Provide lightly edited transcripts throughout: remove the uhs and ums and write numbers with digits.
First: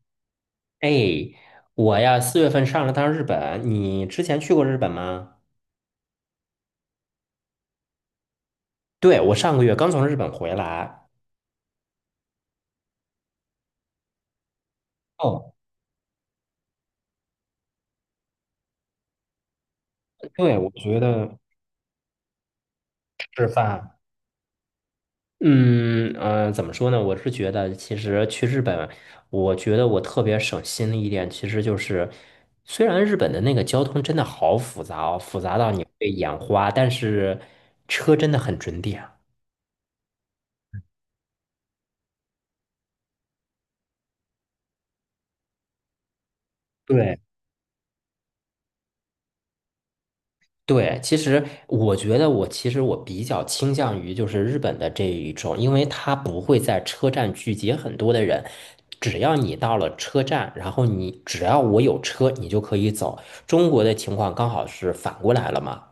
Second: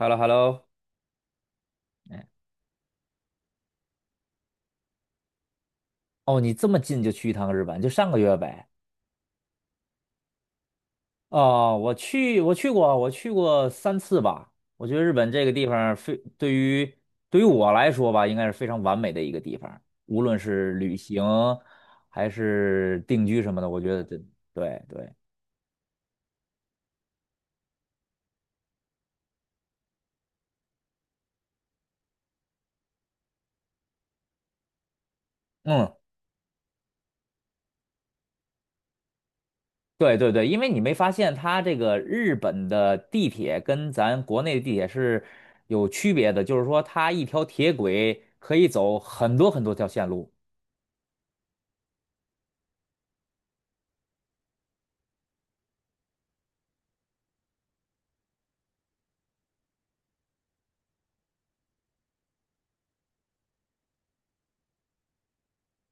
h e l l o h e l l o 哎，我呀，四月份上了趟日本，你之前去过日本吗？哦，你这么近就去一趟日本，就上个月呗。对，我上个月刚从日本回来。哦，我去过，三次吧。我觉得日本这哦。个地方非对于我来说吧，应该是非常完美的一个地方，无论对，我是旅觉行得还是定居吃什么的，我觉饭，得这对对。怎么说呢？我是觉得，其实去日本，我觉得我特别省心的一点，其实就是，虽然日本的那个交通真的好复杂哦，复杂到你嗯，会眼花，但是车真的很准点。对对对，因为你没发现它这个日本的地铁跟咱国内的地铁是有区别的，就是说它对。一条铁轨可以走很多很多条线路。对，其实我觉得我其实我比较倾向于就是日本的这一种，因为它不会在车站聚集很多的人，只要你到了车站，然后你只要我有车，你就可以走。中国的情况刚好是反过来了嘛？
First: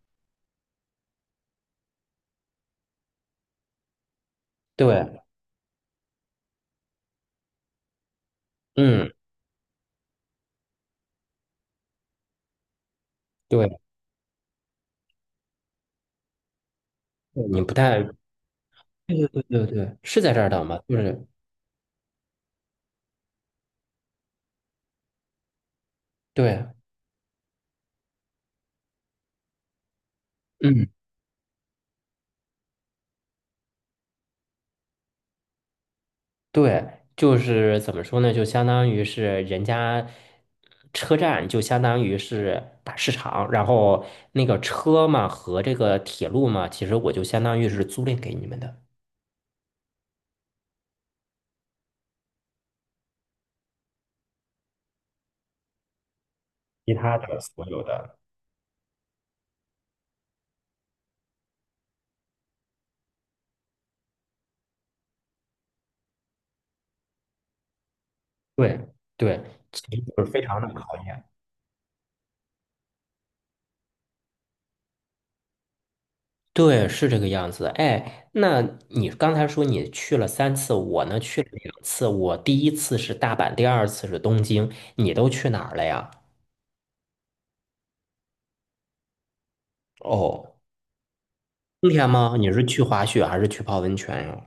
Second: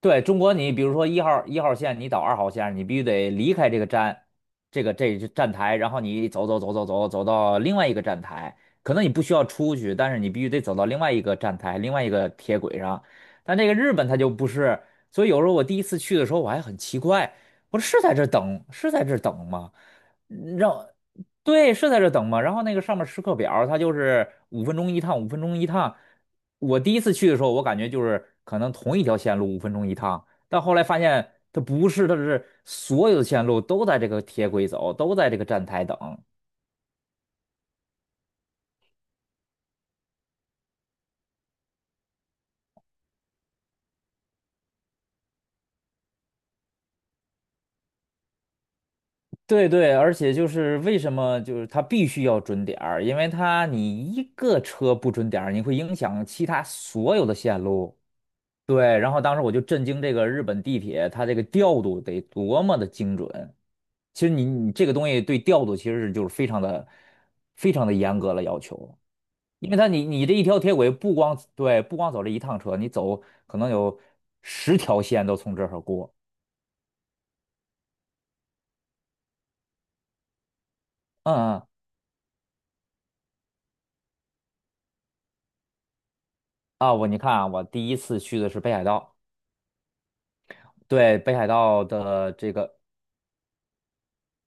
对，中国，你比如说一号线，你到二号线，你必须得离开这个站，这个对。站台，然后你走走走走走走到另外一个站台，可能你嗯。不需要出去，但是你必须得走到另外一个站台，另外一个铁轨上。但这个对。日本它就不是，所以有时候我第一次去的时候，我还很奇怪，你不我说是太。在这儿等，是在这对儿对对等对吗？对，是在这儿等吗？让就是对，是在这等嘛，然后那个上面时刻表，它就是五分钟一趟，五分钟一趟。对。我第一次去的时候，我感觉就是可能同一条线路五分钟一趟，但后来嗯。发现它不是，它是所有的线路都在这个铁轨走，都在这个站台等。对，就是怎么说呢？就相当于是人家车站，就相当于是大市场，然后那个车嘛和这个铁路嘛，其实我就相当于是租赁给你们的。对对，而且就是为什么就是它必须要准点儿，因为一个车不准点儿，你会影响其他其他所有的的线所有路。的，对，然后当时我就震惊这个日本地铁，它这个调度得多么的精准。其实你这个东西对调度其实就是非常的非常的严格了要对求，对，因为其它实你就你是这非一条常的铁轨考验。不光走这一趟车，你走可能有十条线都从这儿过。对，是这个样子。哎，那你刚才说你去了3次，我呢嗯去了嗯，2次。我第一次是大阪，第二次是东京，你都去哪儿了呀？啊，你看啊，我第一次去的是北海道，哦。对，北海道冬天的吗？你这是个去滑雪还是去泡温泉呀？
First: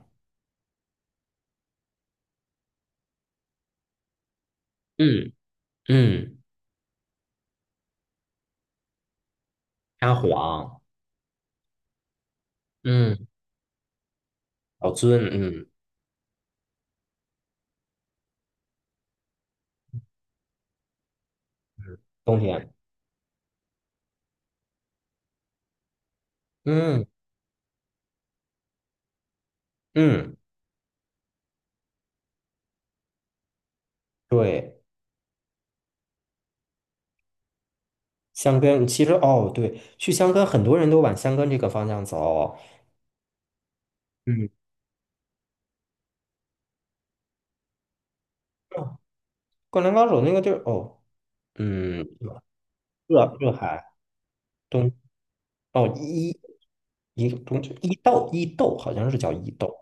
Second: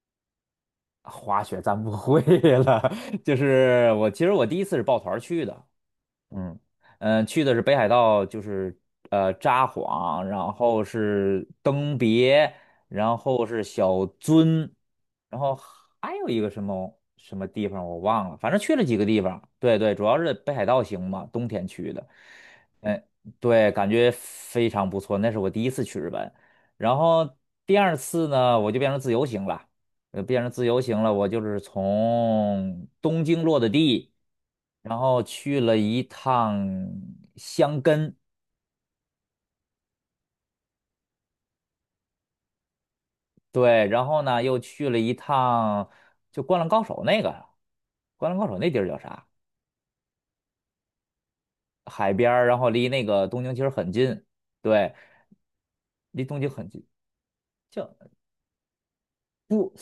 滑雪咱不会了。就是我其实第一次是抱团儿嗯去的，嗯。嗯嗯，去的是北海道，就是札沙幌，然皇。后是登别，然嗯。后是小樽，老尊。然后嗯。还有一个什么什么地方我忘了，反正去了几个地方。对对，主要是北海道行嘛，冬天去的。冬天。嗯，对，感觉非常不错。那是我第一次去日本，然嗯后第二次呢，我就变成自由行了。嗯。变成自由行了，我就是从东京落的地，对。然后去了一趟箱根，箱根，其实哦，对，去箱根很多人都往箱根这个方向走。对，然后呢嗯。又去了一趟就《灌篮高手》那个，《灌篮高手》那地儿哦，叫啥？灌篮高手那个地儿。哦。嗯。海边儿，然后离那热个东热京其实海很近，东。对，哦离伊东京很近，一个东叫伊豆好像是叫伊不豆，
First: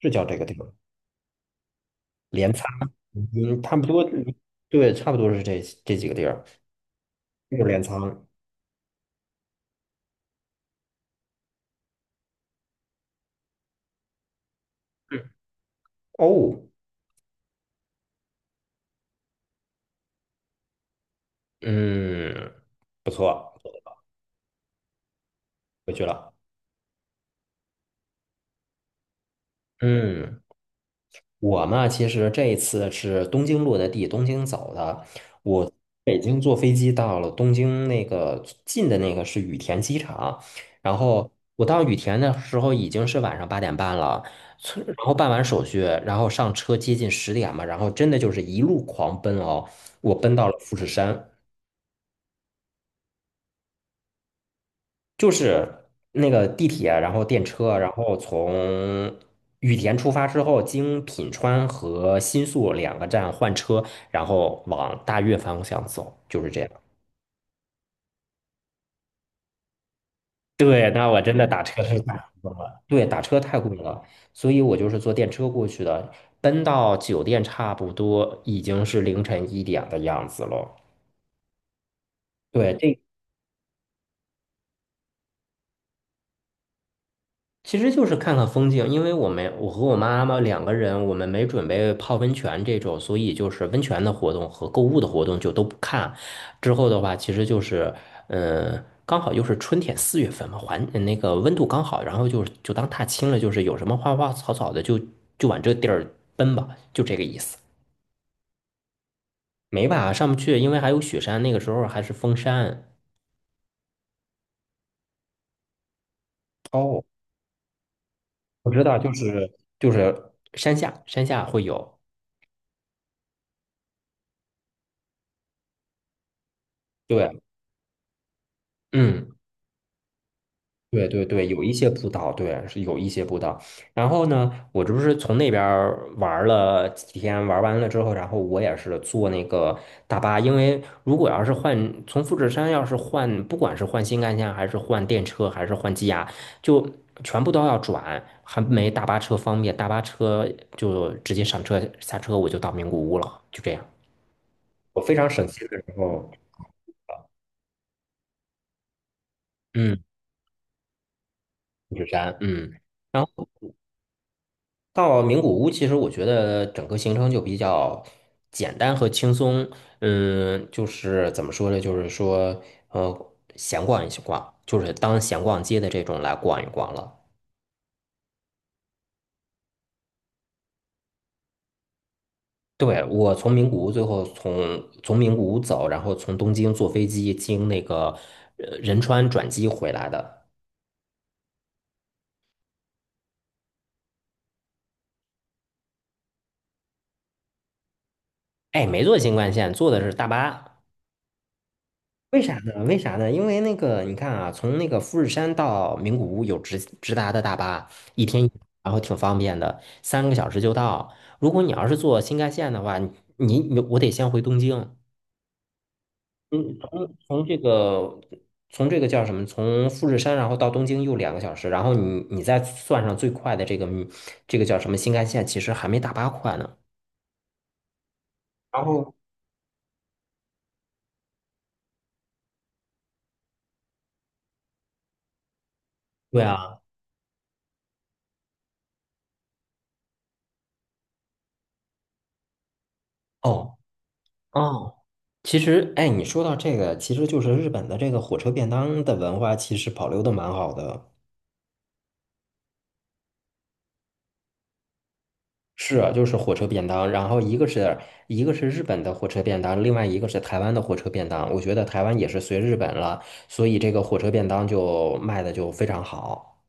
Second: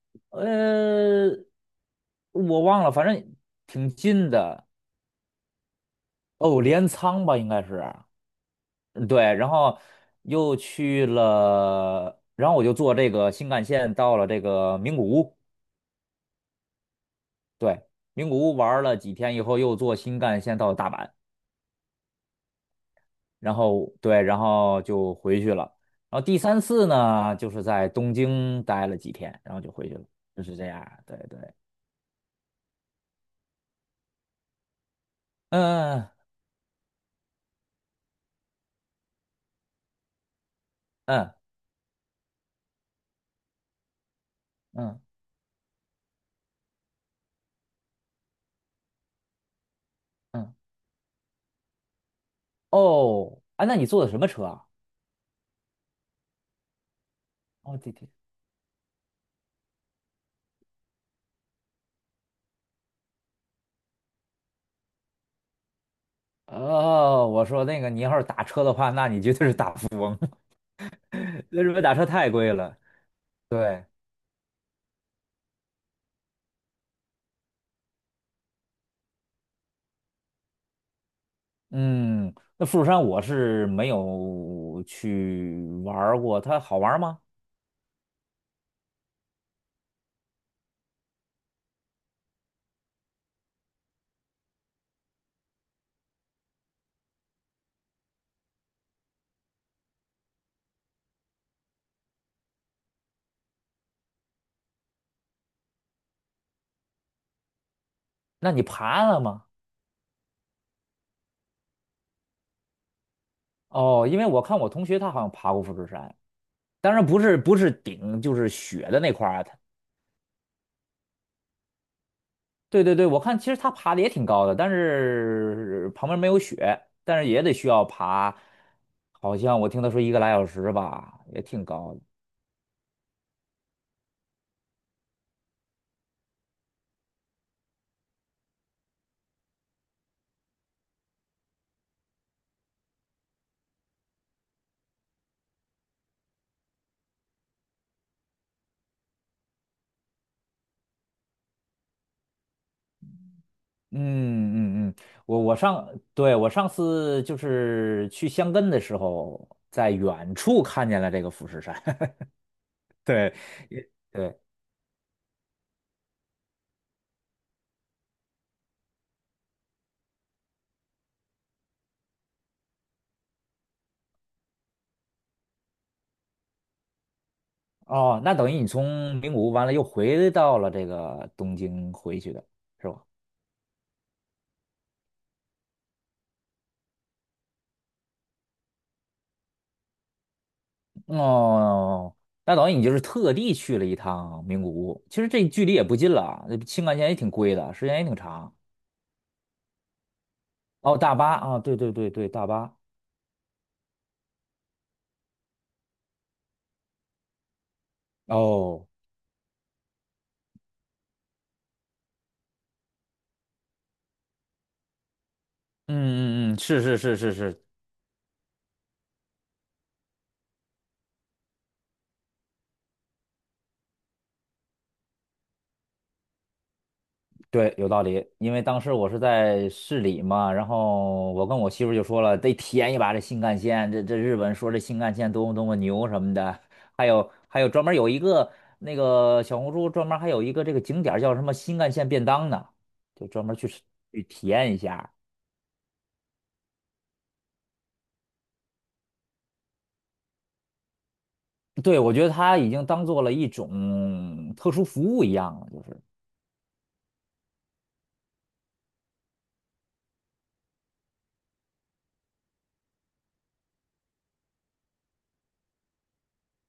是叫这个地方，呃，镰我仓。忘了，反正嗯，差不挺多。近的。对，差不多是这几个地儿，哦，镰仓吧，应就是该镰是。仓。嗯，对，然后又去了，然后我就坐这个新干线到了这个名古屋，哦。对，名古屋玩了几天以后，又坐新干线到了大阪。嗯，然后对，然后就回去了。回去然后了。第三次呢，就是在东京待了几天，然后就回去了，嗯，就是这样。对对，我嘛，其实这一次是东京落的地，东京走的。我嗯北京坐飞机到了东京那个近的那个是羽田机场，然后嗯我到羽田的时候已经是晚上8点半了，从然嗯后办完手续，然后上车接近10点嘛，然后真的就是一路狂奔哦，我奔到嗯，了富士山。哦，啊，那你坐的什么车啊？就是那个地铁，然后电车，哦，然地铁。后从羽田出发之后，经品川和新宿2个站换车，然后往大月方向走，就是这样。哦，我说那个你要是打车的话，那你绝对是大富。对，那我真的 那打日车本打太车贵太贵了。了，对，打车太贵对，了，所以我就是坐电车过去的，奔到酒店差不多已经是凌晨一点的样子了。嗯，那对，富士这山我是没有去玩儿过，它好玩儿吗？其实就是看看风景，因为我和我妈妈两个人，我们没准备泡温泉这种，所以就是温泉的活动和购物的活动就都不看。之后的话，其实就是，刚好又是春天四月份嘛，环那个温度刚好，然后就当踏青了，就是有什么花花草草的就往这地儿奔吧，就这个意思。那你爬了吗？没吧，上不去，因为还有雪山，那个时候还是封山。哦，因为我看我同学他好像爬过富士山，当哦，然不是顶，就是我知雪道，的就那块儿啊。是它就是山下，山下会有。对对对，我看其实它爬的也挺高的，但是旁边没有雪，但是对。也得需要爬，嗯。好像我听他说一个来小时对吧，对也对，有挺一些高的。步道，对，是有一些步道。然后呢，我这不是从那边儿玩儿了几天，玩完了之后，然后我也是坐那个大巴，因为如果要是换从富士山，要是换，不管是换新干线，还是换电车，还是换机呀，就全部都要转，还没大巴车方便。大巴车就直接上车下车，我就到名古屋了，就这样。嗯嗯嗯，我非常我省我心的时上，候。对，我上次就是去箱根的时候，在嗯。远处看见了这个富士山。富士 山。嗯。然对，后。也对，到名古屋，其实我觉得整个行程就比较简单和轻松。嗯，就是怎么说呢？就是说，闲逛一逛，就是当闲逛街的这种来逛一逛了。哦，那等于你从名古屋完了又回到了这个东京回去的是对，吧？我从名古屋最后从名古屋走，然后从东京坐飞机经那个仁川转机回来的。哦，那等于你就是特地去了一趟名古屋，其实这距离也不近了啊，那青干线也挺贵的，时间也挺长。哎，没坐新干线，坐的是大巴。哦，大巴啊，对对对对，为大啥巴。呢？为啥呢？因为那个，你看啊，从那个富士山到名古屋有直达的大巴，一天一，哦，然后挺方便的，3个小时就到。如果你要是坐新干线的话，我得先回东京。嗯嗯嗯，嗯，是是从是是从这是，个从这个叫什么？从富士山然后到东京又2个小时，然后你再算上最快的这个叫什么新干线，其实还没大巴快呢。对，有道理，因为当然时我后是在市里嘛，然后我跟我媳妇儿就说了，得体验一把这新干线，这日本说这新干线多么多么牛什么对的，啊。还有专门有一个那个小红书专门还有一个这个景点儿叫什么新干线便当呢，就专门去哦吃去体验一哦。下。其实，哎，你说到这个，其实就是日本的这个火车便当的文化，其实保留的蛮好的。对，我觉得它已经当做了一种特殊服务一样了，就是是。啊，就是火车便当，然后一个是日本的火车便当，另外一个是台湾的火车便当。我觉得台湾也是随日本了，所以这个火车便当就卖的就非常好，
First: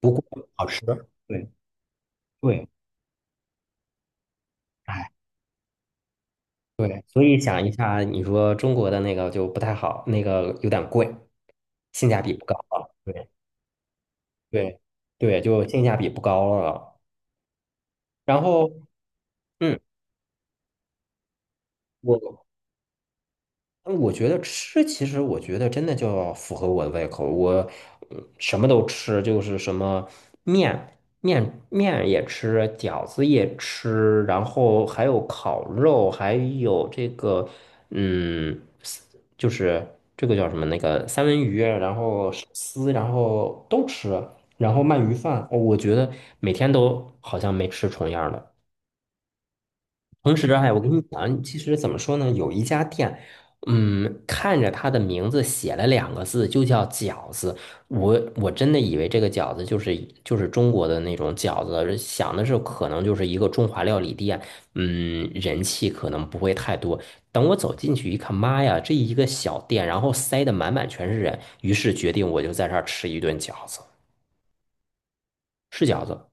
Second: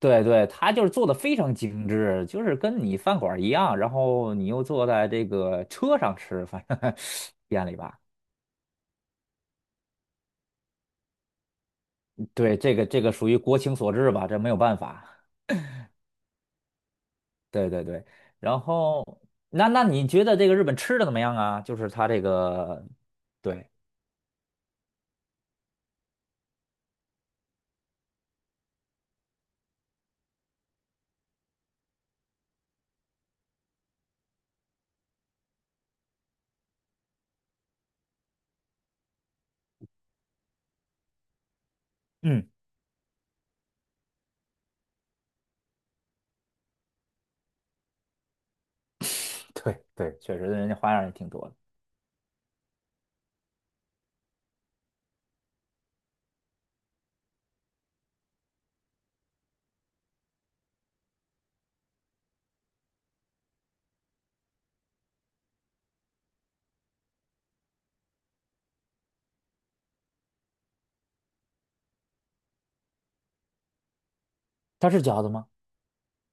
不过对，好它就吃。是做的非对常精致，就是对。跟你饭馆儿一样，然后你又坐在哎，这个车上吃，反正 对，所以 想店一里下，吧。你说中国的那个就不太好，那个有点贵，性价比不高对，这个了。这个对属于国情所致吧，这没有办对法。对，就性价比不高了。对对对，然然后后嗯，那你觉得这个日本吃的怎么样啊？就是它这我个，对，我觉得吃，其实我觉得真的就要符合我的胃口。我什么都吃，就是什么面也吃，饺子也吃，然后还有烤肉，还有这个嗯，丝就是这个叫什么那个三文鱼，然后寿嗯，司，然后都吃，然后鳗鱼饭，哦我觉得每天都好像没吃重样儿的。对对，同确实时，人哎，家我跟花你样也挺多讲，的。其实怎么说呢？有一家店，看着它的名字写了2个字，就叫饺子。我真的以为这个饺子就是中国的那种饺子，想的是可能就是一个中华料理店，人气可能不会太多。等我走进去一看，妈呀，这一个小店，然后塞得满满全是人，于是决定我就在这儿吃一顿饺子，它是饺子吗？是饺子，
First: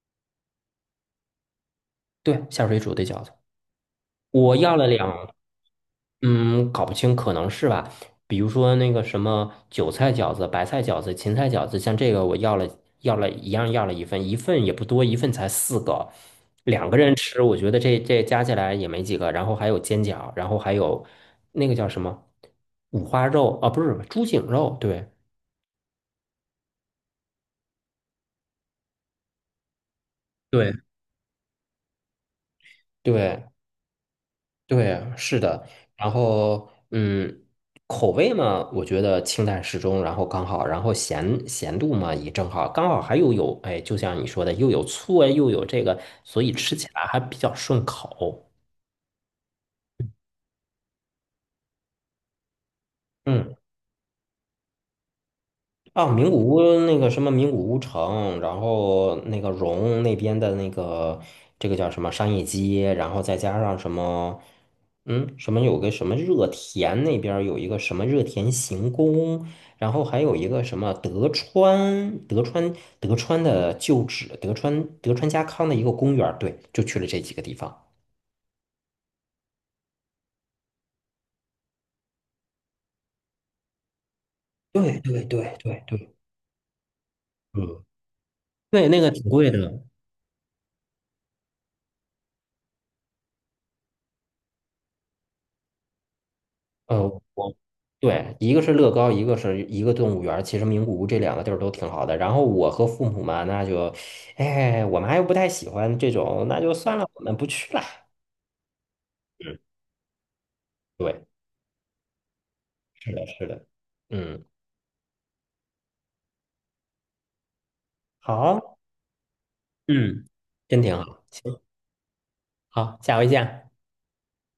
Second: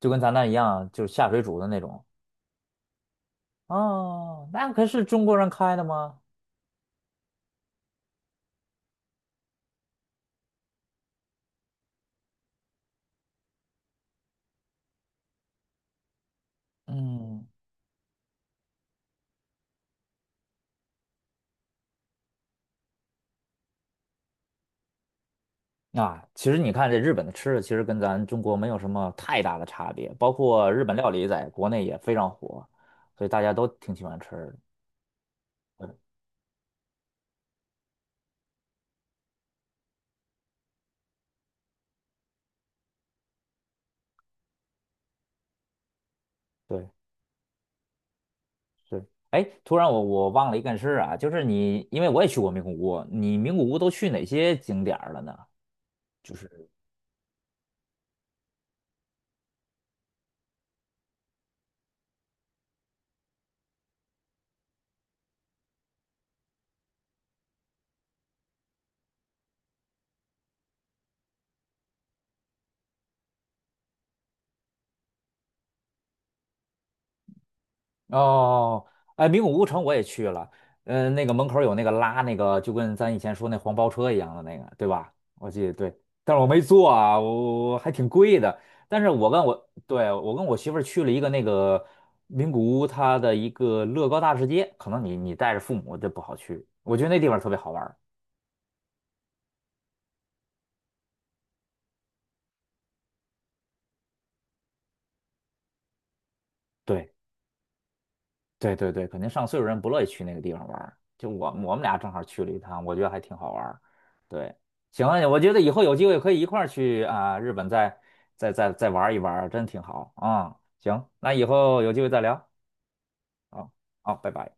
就跟咱那一样，就是下水煮的那种。对，下水煮的饺子。哦，我那要了可是中两，国人开的吗？嗯，搞不清，可能是吧。比如说那个什么韭菜饺子、白菜饺子、芹菜饺子，像这个我要了一样要了一份，一份也不多，一份才4个，两个人吃，嗯。我觉得这加起来也没几个。然后还有煎饺，然后还有那个叫什么五花肉啊，不是猪颈肉，对啊，其实你看这日本的吃的，其实跟咱中国没有什么太大的差别，包括对。日本料理在国内也非常火，所以大对。家都挺喜欢吃的。对啊，是的，嗯，然后口味嘛，我觉得清淡适中，然后刚好，然后咸度嘛也正好，刚好还又有，哎，就像你说的，又有醋啊，又有这个，所以吃起对，来还比较顺口。是。哎，突然我忘了一件事啊，就是你，因为我也去过名古屋，你嗯。名古屋都去哪些景点儿了呢？啊，名就古屋是。那个什么名古屋城，然后那个荣那边的那个这个叫什么商业街，然后再加上什么，嗯，什么有个什么热田那边儿有一个什么热田行宫，然后还有一个什么德川的旧址，德川家康的一个公园儿对，就去了这几个地方。哦，哎，名古屋城我也去了，嗯、那个门口有那个拉那个，就跟咱以前说那黄包车一样的那个，对对吧？对我对记得对对，对。但是我没坐啊，我嗯。还挺贵的。对，那但个是挺贵的。我跟我媳妇儿去了一个那个名古屋，它的一个乐高大世界，可能你带着父母就不好去，我觉得那呃，地方特我别好玩儿。对，一个是乐高，一个是一个动物园儿其实名古屋这2个地儿都挺好的。然后我和父母嘛，那就，哎，我妈又不太喜欢这种，那就算了，对。我们不去了。对对对，肯定上嗯。岁数人不乐意去那个地方玩儿。对，就我们俩正好去了一趟，我觉得是还的，挺是好玩的。儿。嗯，对，行，我觉得以后有机会可以一块儿去啊，日本再好。再玩一玩儿真挺好嗯，啊。真挺行，好。那以行，后有机会再聊。好，下回见。好，好，拜拜。